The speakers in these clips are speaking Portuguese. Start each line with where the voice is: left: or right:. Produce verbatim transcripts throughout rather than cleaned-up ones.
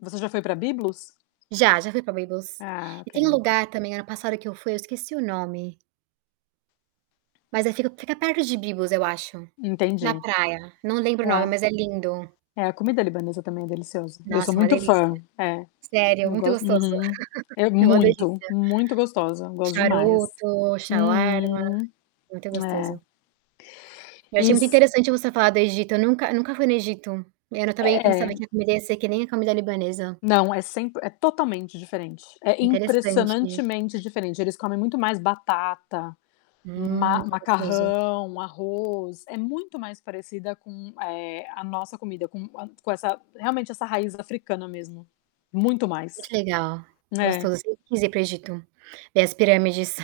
left: Você já foi pra Byblos?
right: Já, já fui pra Byblos.
left: Ah,
right: E tem um
left: ok.
right: lugar também, ano passado que eu fui, eu esqueci o nome mas aí fica fica perto de Byblos, eu acho, na
left: Entendi
right: praia. Não lembro o nome,
left: é.
right: mas é lindo.
left: É, a comida libanesa também é deliciosa, eu sou
right: Nossa, uma
left: muito
right: delícia.
left: fã, é,
right: Sério,
left: eu
right: muito
left: gos
right: gostoso.
left: uhum é
right: É uma delícia.
left: muito, muito gostosa, eu gosto demais,
right: Charuto, Xauarma,
left: uhum,
right: muito
left: é.
right: gostoso. Eu achei muito
left: Iss
right: interessante você falar do Egito, eu nunca nunca fui no Egito. É, eu também pensava,
left: É.
right: que a comida ia ser que nem a comida libanesa.
left: Não, é sempre é totalmente diferente, é
right: Interessante.
left: impressionantemente diferente. Eles comem muito mais batata,
right: Hum, muito gostoso.
left: ma-macarrão, arroz. É muito mais parecida com, eh, a nossa comida, com com essa realmente essa raiz africana mesmo, muito mais
right: Muito legal,
left: é.
right: gostoso quis ir para o Egito, ver as pirâmides.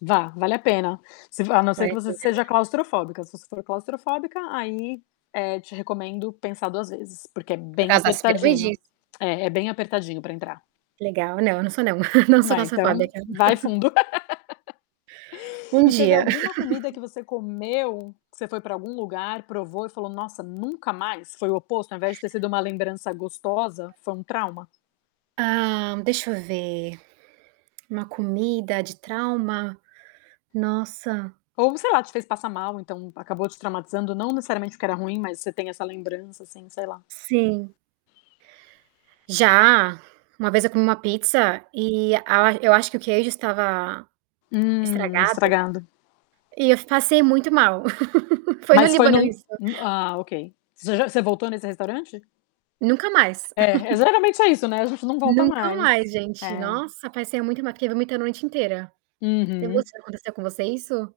left: Vá, vale a pena. Se v a não ser que você seja
right: [unintelligible]
left: claustrofóbica, se você for claustrofóbica, aí, eh, te recomendo pensar duas vezes, porque é bem apertadinho
right: [unintelligible]
left: é é bem apertadinho pra entrar.
right: Legal, não, não sou não. Não sou
left: É, então,
right: claustrofóbica.
left: vai fundo.
right: Um
left: E teve
right: dia.
left: alguma comida que você comeu, que você foi pra algum lugar, provou e falou: "Nossa, nunca mais!"? Foi o oposto, ao invés de ter sido uma lembrança gostosa, foi um trauma?
right: Hã, deixa eu ver. Uma comida de trauma? Nossa.
left: Ou sei lá, te fez passar mal, então, acabou te traumatizando. Não necessariamente porque era ruim, mas você tem essa lembrança, assim, sei lá.
right: Sim. Já, uma vez eu comi uma pizza, e a eu acho que o queijo estava
left: Hum,
right: estragado
left: estragado.
right: e eu passei muito mal. Foi no
left: Mas foi
right: Líbano
left: num
right: isso.
left: ah ok, você já você voltou nesse restaurante?
right: Nunca mais.
left: É é geralmente é isso, né. A gente não volta
right: Nunca
left: mais
right: mais gente,
left: é.
right: nossa, passei muito ma fiquei vomitando a noite inteira. E
left: Uhum.
right: você, aconteceu com você isso?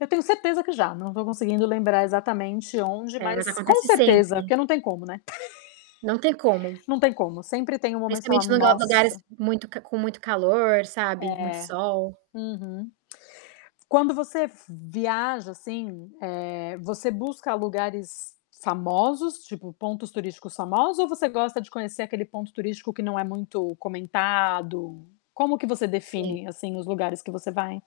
left: Eu tenho certeza que já, não tô conseguindo lembrar exatamente onde,
right: É, mas
left: mas com
right: acontece
left: certeza,
right: sempre.
left: porque não tem como, né.
right: Não tem como.
left: Não tem como, sempre tem um momento que você fala:
right: Principalmente em lugar lugares
left: "Nossa!".
right: muito ca com muito calor,
left: É,
right: sabe, muito sol.
left: uhum. Quando você viaja, assim, eh, você busca lugares famosos, tipo, pontos turísticos famosos, ou você gosta de conhecer aquele ponto turístico que não é muito comentado? Como que você
right: Sim.
left: define, assim, os lugares que você vai?